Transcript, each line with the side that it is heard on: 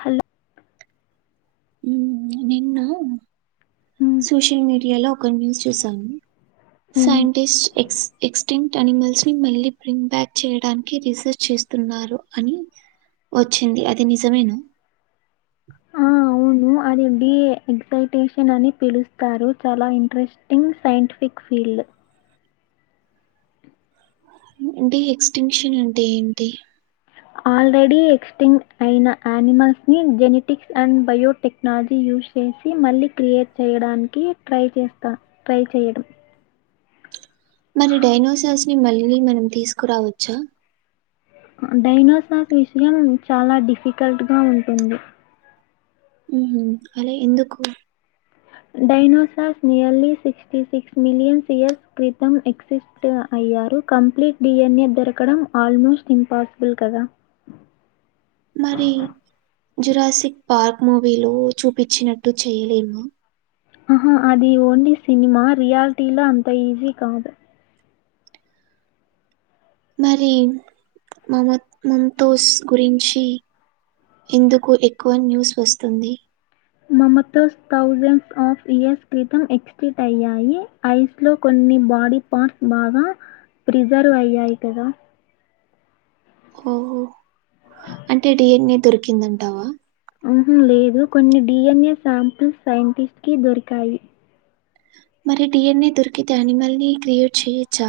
left: Hello
right: మ్ నిన్న
left: ఉమ్
right: social మీడియాలో ఒక న్యూస్ చూసాను
left: ఉమ్
right: సైంటిస్ట్ ఎక్ ఎక్స్టింక్ట్ అనిమల్స్ ని మళ్ళీ ప్రిం బ్యాక్ చేయడానికి రీసెర్చ్ చేస్తున్నారు అని వచ్చింది అది నిజమేన
left: వును అది డిఏ ఎక్సైటేషన్ అని పిలుస్తారు చాలా ఇంట్రెస్ట్ టింగ్ సైంటిఫిక్ ఫీల్డ్
right: మ్ అంటే ఇ ఎక్స్టెన్షన్ అంటే ఏంటి
left: ఆ ఆల్రెడీ ఎక్స్టింట్ అయిన ఆనిమల్స్ ని జెనెటిక్స్ అండ్ బయోటెక్నాలజీ యూజ్ చేసి మళ్ళీ క్రియేట్ చేయడానికి ట్రై చేస్తా ట్రై చేయడం
right: మరి డైనోసర్స్ ని మళ్ళీ మనం తీసుకురావచ్చా
left: డైనోసార్ విషయం చాలా డిఫికల్ట్ గా ఉంటుంది
right: మ్ హు అలా ఎందుకు
left: dinosaurs nearly sixty six millions years క్రితం ఎక్సిస్ ట్ అయ్యారు కంప్లీట్ డిఎన్ఏ దొరకడం ఆల్మోస్ట్ ఇంపాసిబుల్ కదా
right: మరి జురాసిక్ పార్క్ మూవీలో చూపిచ్చినట్టు చెయ్యలేము
left: అహ అది ఓన్లీ సినిమా రియాలిటీలో అంత ఈజీ కాదు
right: మరి మమత్ మంతోస్ గురించి ఎందుకు ఎక్కువ న్యూస్ వస్తుంది
left: మమతోస్ థౌజండ్స్ ఆఫ్ ఇయర్స్ క్రితం ఎక్స్టిట్ అయ్యాయి ఐస్లో కొన్ని బాడీ పార్ట్స్ బాగా ప్రిజర్వ్ అయ్యాయి కదా
right: ఓహో అంటే డీఎన్ఏ దొరికిందంటావా
left: మ్ హు లేదు కొన్ని డిఎన్ఏ సాంపుల్స్ సైంటిస్ట్కి దొరికాయి
right: మరి డిఎన్ఏ దొరికితే అనిమల్ని క్రియేట్ చేయొచ్చా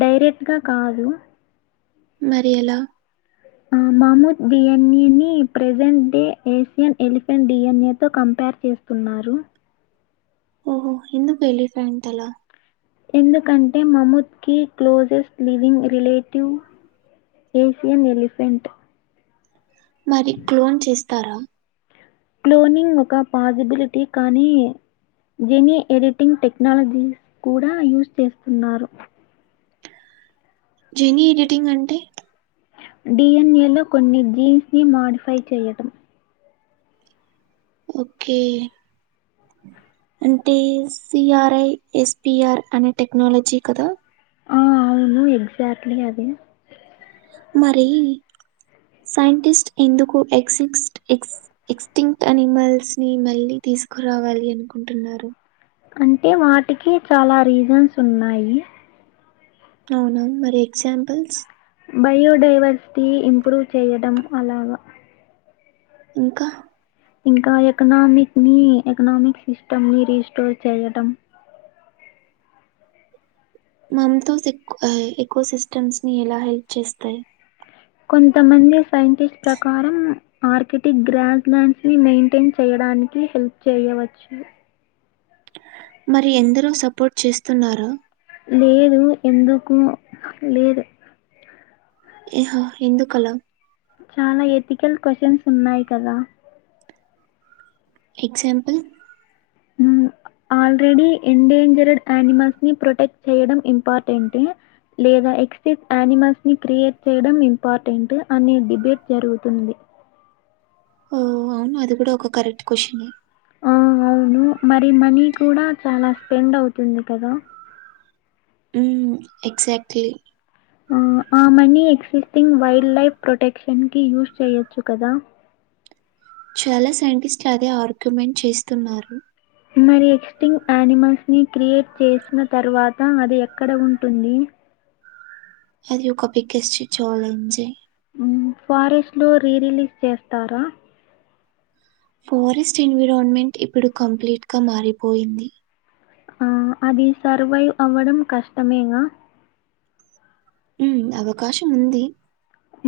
left: డైరెక్ట్ గా కాదు
right: మరి ఎలా
left: అ మమొత్ డిఎన్ఏని ప్రెజెంట్ డే ఏషియన్ ఎలిఫెంట్ డిఎన్ఏతో కంపేర్ చేస్ స్తున్నారు
right: ఓహో ఎందుకు ఎలిఫ్యాంట్ అలా
left: ఎందుకంటే మమొత్కి closest living relative Asian elephant
right: మరి క్లోన్ చేస్తారా
left: క్లోనింగ్ ఒక పాజిబిలిటీ కానీ జెనీ ఎడిటింగ్ టెక్నాలజీస్ కూడా యూస్ చేస్తున్నారు
right: జెనీ ఎడిటింగ్ అంటే
left: డిఎన్ఏ లో కొన్ని జీన్స్ ని మాోడిఫై చేయడం
right: ఓకే అంటే సిఆర్ఐ ఎస్పిఆర్ అనే టెక్నాలజీ కదా
left: ఆ అవును ఎగజాక్ట్లీ అదే
right: మరి సైంటిస్ట్ ఎందుకు ఎక్సిస్ట్ ఎక్స్ ఎక్స్టింట్ అనిమల్స్ని మళ్ళీ తీసుకురావాలి అనుకుంటున్నారు.
left: అంటే వాటికి చాలా రీజన్స్ ఉన్నాయి.
right: అవునా మరి ఎగ్జాంపుల్స్.
left: బయోడైవర్సిటీ ఇంప్రూవ్ చేయడం అలాగా.
right: ఇంకా
left: ఇంకా ఎకనామిక్ని ఎకనామిక్ సిస్టమ్ ని రీస్టోర్ చేయటం.
right: మమ్తుస్ ఎక్ ఎకో సిస్టమ్స్ని ఎలా హెల్ప్ చేస్తాయి.
left: కొంతమంది సైంటిస్ట్ ప్రకారం ఆర్కిటిక్ గ్రాస్ ల్యాండ్స్ ని మెయింటేన్ చేయడానికి హెల్ప్ చేయవచ్చు.
right: మరి ఎందరు సపోర్ట్ చేస్తున్నారా?
left: లేదు ఎందుకో లేదు.
right: ఏహో ఎందుకు అలా?
left: చానా ఎథికల్ క్వశ్చన్స్ ఉన్నాయి కదా.
right: ఎగ్జాంపుల్?
left: ఉ ఆల్రెడీ ఎండేంజర్డ్ యానిమల్స్ ని ప్రొటెక్ట్ చేయడం ఇంపార్టెంటే. లేదా ఎక్స్టెట్ యానిమల్స్ ని క్రియేట్ చేయడం ఇంపార్టెంటే అనే డిబేట్ జరుగుతుంది.
right: ఓ అవునా అది కూడా ఒక కరెక్ట్ క్వశ్చనే.
left: ఆ అవును మరి మనీ కూడా చాలా స్పెండ్ అవుతుంది కదా.
right: ఉ ఎక్సాక్ట్లి
left: ఆ మనీ ఎక్సిస్టింగ్ వైల్డ్ లైఫ్ ప్రొటెక్షన్కి యూజ్ చేయొచ్చు కదా.
right: చాలా సైంటిస్ట్లు అదే ఆర్గ్యుమెంట్ చేస్తున్నారు.
left: మరి ఎక్స్టింక్ యానిమల్స్ ని క్రియేట్ చేసిన తర్వాత అది ఎక్కడ ఉంటుంది.
right: అది ఒక బిగెస్ట్ ఛాలెంజే.
left: ఉ ఫారెస్ట్ లో రీ రిలీజ్ చేస్తారా?
right: ఫారెస్ట్ ఎన్విరాన్మెంట్ ఇప్పుడు కంప్లీట్ గా మారిపోయింది.
left: ఆ అది సర్వైవ్ అవ్వడం కష్టమేనా.
right: ఉ అవకాశం ఉంది.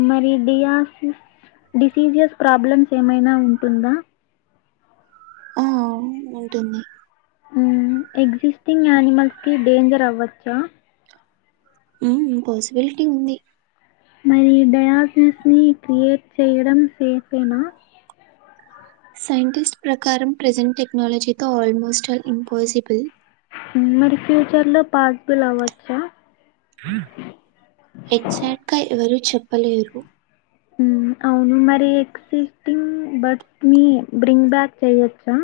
left: మరి డియాసి డిసీజీస్ ప్రాబ్లమ్స్ ఏమైనా ఉంటుందా?
right: ఆ అవు ఉంటుంది.
left: ఎగ్జిస్టింగ్ యానిమల్స్కి డేంజర్ అవ్వచ్చా?
right: పాసిబిలిటీ ఉంది.
left: మరి డయాసిస్ని క్రియేట్ చేయడం సేఫేనా.
right: సైంటిస్ట్ ప్రకారం ప్రెజెంట్ టెక్నాలజీతో ఆల్మోస్ట్ ఆల్ ఇంపాసిబుల్.
left: మరి ఫ్యూచర్లో పాస్బుల్ అవ్వచ్చా?
right: ఎగ్జాక్ట్గా ఎవరు చెప్పలేరు.
left: అవును మరి ఎక్సిస్టింగ్ బర్డ్స్ నీ బ్రింగ్ బ్యాక్ చెయొచ్చా.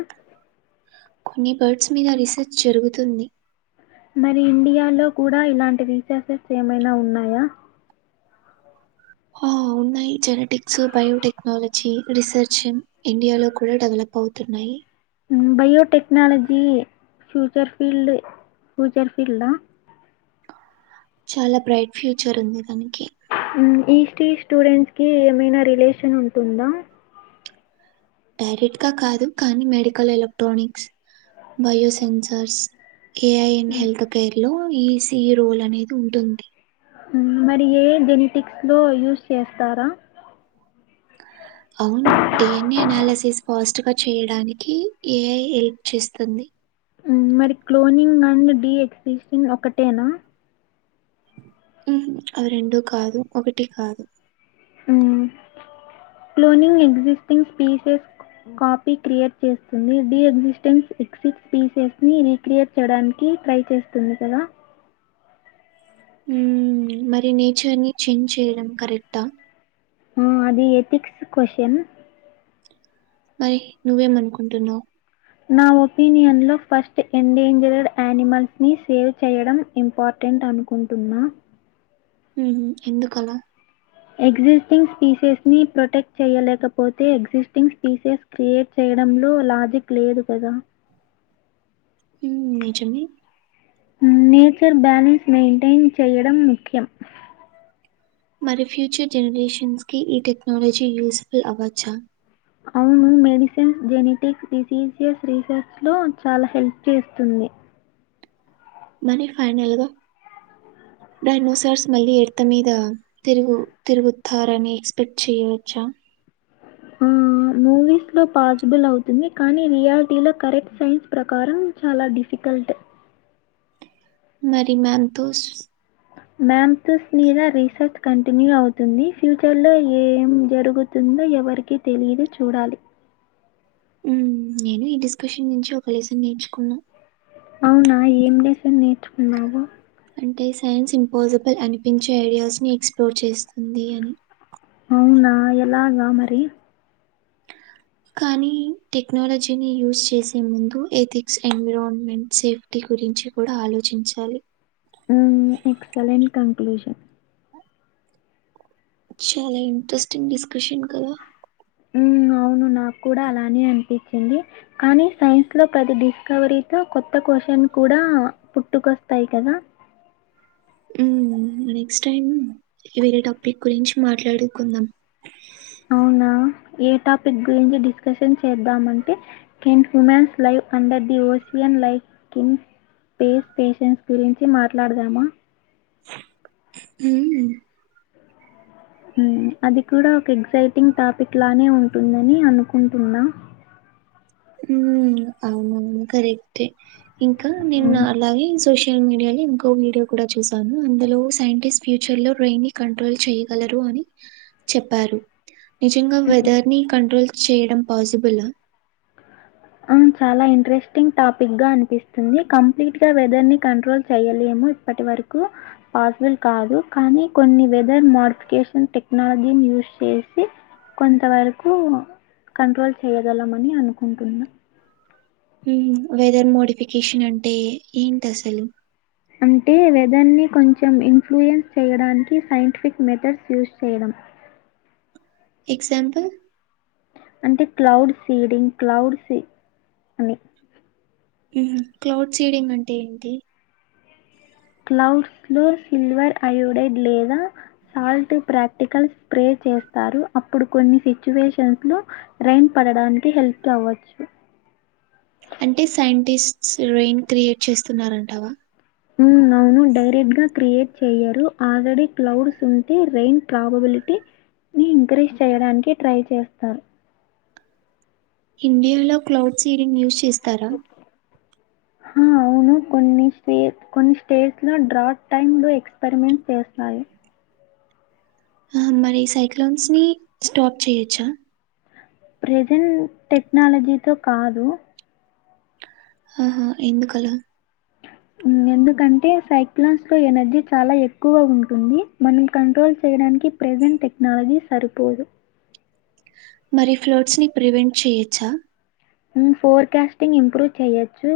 right: కొన్ని బర్డ్స్ మీద రీసెర్చ్ జరుగుతుంది.
left: మరి ఇండియాలో కూడా ఇలాంటి రీసెర్సెస్ ఏమైనా ఉన్నాయా?
right: ఆ ఉన్నాయి జెనెటిక్స్, బయోటెక్నాలజీ రీసెర్చ్ ఇండియాలో కూడా డెవలప్ అవుతున్నాయి.
left: బయోటెక్నాలజీ ఫ్యూచర్ ఫీల్డ్ ఫ్యూచర్ ఫీల్డా.
right: చాలా బ్రైట్ ఫ్యూచర్ ఉంది దానికి.
left: ఈస్టీ స్టూడెంట్స్ కి ఏమైనా రిలేషన్ ఉంటుందా?
right: డైరెక్ట్ గా కాదు కానీ medical electronics bio sensors AIN
left: హ్మ్.
right: హెల్త్ కేర్ లో ఈసి రోల్ అనేది ఉంటుంది
left: మరి ఏ జెనటిక్స్ లో యూజ్ చేస్తారా ఆ
right: అవును డిఎన్ఏ అనాలిసిస్ ఫాస్ట్ గా చేయడానికి ఏ ఐ హెల్ప్ చేస్తుంది
left: ఉమ్ మరి క్లోనింగ్ అండ్ డీఎక్సిటిన్ ఒకటేనా
right: ఉమ్ అవి రెండు కాదు ఒకటి కాదు
left: ఉమ్ cloning existing species copy create చేస్తుంది డి ఎగ్జిస్టెన్స్ ఎక్సిట్ పీసెస్ ని రిక్రియేట్ చేయడానికి ట్రై చేస్తుంది కదా
right: ఉమ్ మరి నేచర్ ని చేంజ్ చేయడం కరెక్టా
left: ఆ అది ఎథిక్స్ క్వశ్చన్
right: మరి నువ్వేం అనుకుంటున్నావు
left: నా ఒపీనియన్ లో ఫస్ట్ ఎం డేంజర్ యానిమల్స్ ని సేవ్ చేయడం ఇంపార్టెంట్ అనుకుంటున్నా
right: ఉమ్ ఎందుకలా
left: ఎగ్జిస్టింగ్ స్పీసెస్ ని ప్రొటెక్ట్ చేయ్యలేకపోతే ఎగ్జిస్టింగ్ స్పీసెస్ క్రియేట్ చేయడంలో లాజిక్ లేదు కదా
right: ఉమ్ నిజమే
left: నేచర్ బ్యాలన్స్ మెయింటైన్ చేయడం ముఖ్యం
right: మరి ఫ్యూచర్ జనరేషన్స్ కి ఈ టెక్నాలజీ యూజీఫుల్ అవొచ్చా
left: అవును మెడిసిన్స్ జెనెటిక్స్ డిసీజెస్ రీసెర్చ్ లో చాలా హెల్ప్ చేస్తుంది
right: మరి ఫైనల్గా డైనోసార్స్ మళ్ళీ ఎర్త్ మీద తిరుగు తిరుగుతారని ఎక్స్పెక్ట్ చెయవచ్చా
left: ఆ ఆ మూవీస్ లో పాసిబుల్ అవుతుంది కానీ రియాలిటీలో కరెక్ట్ సైన్స్ ప్రకారం చాలా డిఫికల్ట్
right: మరి మ్యామ్ తోస్
left: మ్యామ్సస్ మీద రీసెర్చ్ కంటిన్యూ అవుతుంది ఫ్యూచర్ లో ఏం జరుగు తుందో ఎవరికి తెలియదు చూడాలి
right: ఉమ్ నేను ఈ డిస్కషన్ నుంచి ఒక లెసన్ నేర్చుకున్నా
left: అవునా ఏమి లెసన్ నేర్చుకున్నావు
right: అంటే సైన్స్ ఇంపాజిబుల్ అనిపించే ఐడియాస్ ని ఎక్స్ప్లోర్ చేస్తుంది అని
left: అవునా ఎలాగా మరి
right: కానీ టెక్నాలజీని యూజ్ చేసే ముందు ఎథిక్స్ ఎన్విరాన్మెంట్ సేఫ్ వీటి గురించి కూడా ఆలోచించాలి
left: ఉమ్ ఎక్సలెంట్ కన్క్లూషన్
right: చాలా ఇంటరెస్టింగ్ డిస్కషన్ కదా
left: ఉమ్ అవును నాకు కూడా అలానే అనిపించింది కానీ సైన్స్ లో ప్రతి డిస్కవరీతో కొత్త క్వశ్చన్ కూడా పుట్టుకొస్తాయి కదా
right: ఉమ్ నెక్స్ట్ టైమ్ వేరే టాపిక్ గురించి మాట్లాడుకుందాం
left: అవునా ఏ టాపిక్ గురించి డిస్కషన్ చేద్దామంటే can humans live under the ocean life కిన్ space stations గురించి మాట్లాడదామా
right: ఉమ్
left: ఉమ్ అది కూడా ఒక ఎక్సైటింగ్ టాపిక్ లానే ఉంటుందని అనుకుంటున్నా
right: అవునవును కరెక్టే ఇంకా నిన్న
left: మ్మ్.
right: అలాగే సోషల్ మీడియా లో ఇంకో వీడియో కూడా చూశాను అందులో సైంటిస్ట్ ఫ్యూచర్ లో రైని కంట్రోల్ చేయ్యగలరు అని చెప్పారు నిజంగా
left: మ్మ్.
right: వెదర్ ని కంట్రోల్ చేయడం పాసిబుల్ ఆ
left: ఆ చాలా ఇంట్రెస్టింగ్ టాపిక్ గా అనిపిస్తుంది కంప్లీట్ గా వెదర్ ని కంట్రోల్ చెయలేము అప్పటి వరకు పాసిబుల్ కాదు కానీ కొన్ని వెదర్ మోడిఫికేషన్ టెక్నాలజీని యూజ్ చేసి కొంత వరకు కంట్రోల్ చేయగలాం అని అనుకుంటున్నా
right: ఉమ్ వెదర్ మోడిఫికేషన్ అంటే ఏంటి అసలు
left: అంటే వెదర్ని కొంచెం ఇన్ఫ్లుయెన్స్ చేయడానికి సైంటిఫిక్ మెథడ్స్ యూస్ చేయడం
right: ఎగ్జాంపల్
left: అంటే క్లౌడ్ సీడింగ్ క్లౌడ్ సీ అని
right: ఉహు క్లౌడ్ సీడింగ్ అంటే ఏంటి
left: క్లౌడ్స్ లో సిల్వర్ అయోడైడ్ లేదా సాల్ట్ ప్రాక్టికల్ స్ప్రే చేస్తారు అప్పుడు కొన్ని సిచ్యువేషన్స్ లో రెయిన్ పడడానికి హెల్ప్ అవ్వచ్చు
right: అంటే సైంటిస్ట్ రెయిన్ క్రియేట్ చేస్తున్నారంటావా
left: ఉమ్ అవు ఉ డైరెక్ట్ గా క్రియేట్ చేయ్యరు ఆల్రెడీ క్లౌడ్స్ ఉంటే ర రెయిన్ ప్రాబబిలిటీ ఇన్క్రీస్ చేయడానికి ట్రై చేస్తారు
right: ఇండియాలో క్లౌడ్ సీడింగ్ యూజ్ చేస్తారా
left: అవును కొన్ని స్టే కొన్ని స్టేట్స్ లో డ్రాట్ టైమ్ ఎక్స్పెరిమెంట్ చేస్తాయి
right: ఆ మరి సైక్లోన్స్ ని స్టాప్ చేయొచ్చా
left: ప్రెజెంట్ టెక్నాలజీతో కాదు
right: ఆహ ఎందుకు అలా
left: ఉ ఎందుకంటే సైక్లాన్స్ లో ఎనర్జీ చాలా ఎక్కువగా ఉంటుంది మనం కంట్రోల్ చేయడానికి ప్రెసెంట్ టెక్నాలజీ సరిపోదు
right: మరి ఫ్లడ్స్ ని ప్రివెంట్ చేయొచ్చా
left: ఉమ్ ఫోర్కాస్టింగ్ ఇంప్రూవ్ చెయ్యొచ్చు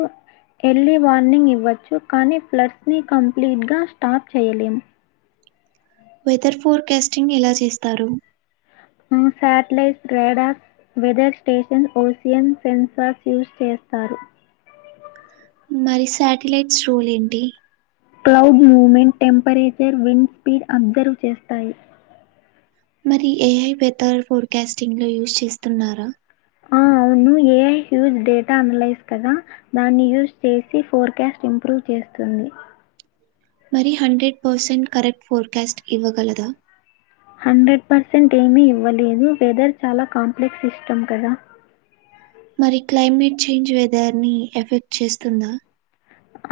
left: ఎర్లీ వార్నింగ్ ఇవ్వచ్చు కానీ ఫ్లట్స్ని కంప్లీట్గా స్టాప్ చేయలేము
right: వెదర్ ఫోర్కాస్టింగ్ ఎలా చేస్తారు
left: ఊ సాటిలైట్ స్ [unintelligible] డా weather station ocean sensors use చేస్తారు
right: మరి సాటిలైట్స్ రోల్ ఏంటి
left: cloud movement temperature wind speed observe చేస్తాయి
right: మరి ఏఐ వెదర్ ఫోర్కాస్టింగ్ లో యూస్ చేస్తున్నారా
left: ఆ అవును ఏఐ హ్యూజ్ డేటా అలైస్ కదా దాన్ని యూజ్ చేసి ఫోర్కాస్ట్ ఇంప్రూవ్ చేస్తుంది
right: మరి హండ్రెడ్ పర్సెంట్ కరెక్ట్ ఫోర్కాస్ట్ ఇవ్వగలదా
left: హండ్రెడ్ పర్సెంట్ ఏమి ఇవ్వలేదు వెదర్ చాలా కాంప్లెక్స్ సిస్టం కదా
right: మరి క్లైమేట్ చేంజ్ వెదర్ని ఎఫెక్ట్ చేస్తుందా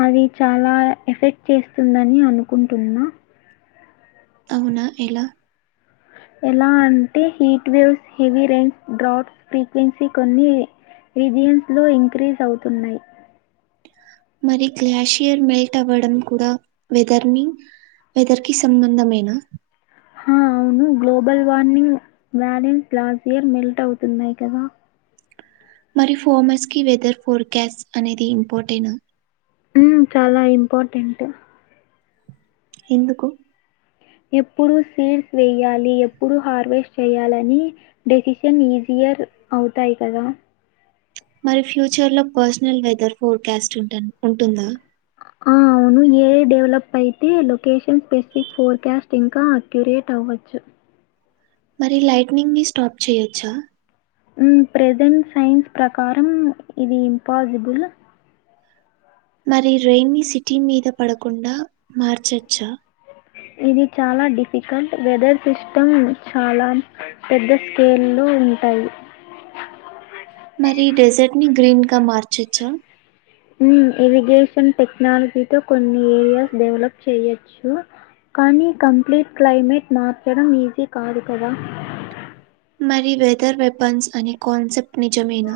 left: అది చాలా ఎఫెక్ట్ చేస్తుందని అనుకుంటున్నా
right: అవునా ఎలా
left: ఎలా అంటే heat waves heavy rains droughts frequency కొన్ని రీజియన్స్ లో ఇంక్రీజ్ అవుతున్నాయి
right: మరి గ్లాషియర్ మెల్ట్ అవ్వడం కూడా వెదర్ ని వెదర్ కి సంబంధమేనా
left: హా అవును గ్లోబల్ వార్మింగ్ వ్యాలెన్స్ లాస్ట్ ఇయర్ మెల్ట్ అవుతున్నాయి కదా
right: మరి ఫోర్మర్స్ కి వెదర్ ఫోర్కాస్ట్ అనేది ఇంపార్టెం
left: మ్మ్ చాలా ఇంపార్టెంట్టు
right: ఎందుకు
left: ఎప్పుడు సీడ్స్ చేయ్యాలి ఎప్పుడు హార్వెస్ట్ చేయ్యాలని డెసిషన్ ఈజియర్ అవుతాయి కదా
right: మరి ఫ్యూచర్లో పర్సనల్ వెదర్ ఫోర్కాస్ట్ ఉటంద ఉంటుందా
left: ఆ అవును ఏ డెవలప్ అయితే లొకేషన్ స్పెసిఫిక్ ఫోర్కాస్ట్ ఇంకా అక్యురేట్ అవ్వచ్చు
right: మరి లైట్నింగ్ ని స్టాప్ చేయ్యొచ్చా
left: మ్మ్ ప్రెజెంట్ సైన్స్ ప్రకారం ఇది ఇంపాసిబుల్
right: మరి రైన్‌ సిటీ మీద పడకుండా మార్చచ్చా
left: ఇది చాలా డిఫికల్ట్ వెదర్ సిస్టమ్ చాలా పెద్ద స్కేలో ఉంటాయి
right: మరి డెజర్ట్ ని గ్రీన్ గా మార్చొచ్చా
left: హమ్ ఏవిగేషన్ టెక్నాలజీతో కొన్ని ఏరియాస్ డెవలప్ చెయ్యొచ్చు కానీ కంప్లీట్ క్లైమేట్ మార్చడం ఈజీ కాదు కదా
right: మరి వేదర్ వేపన్స్ అని కాన్సెప్ట్ నిజమేనా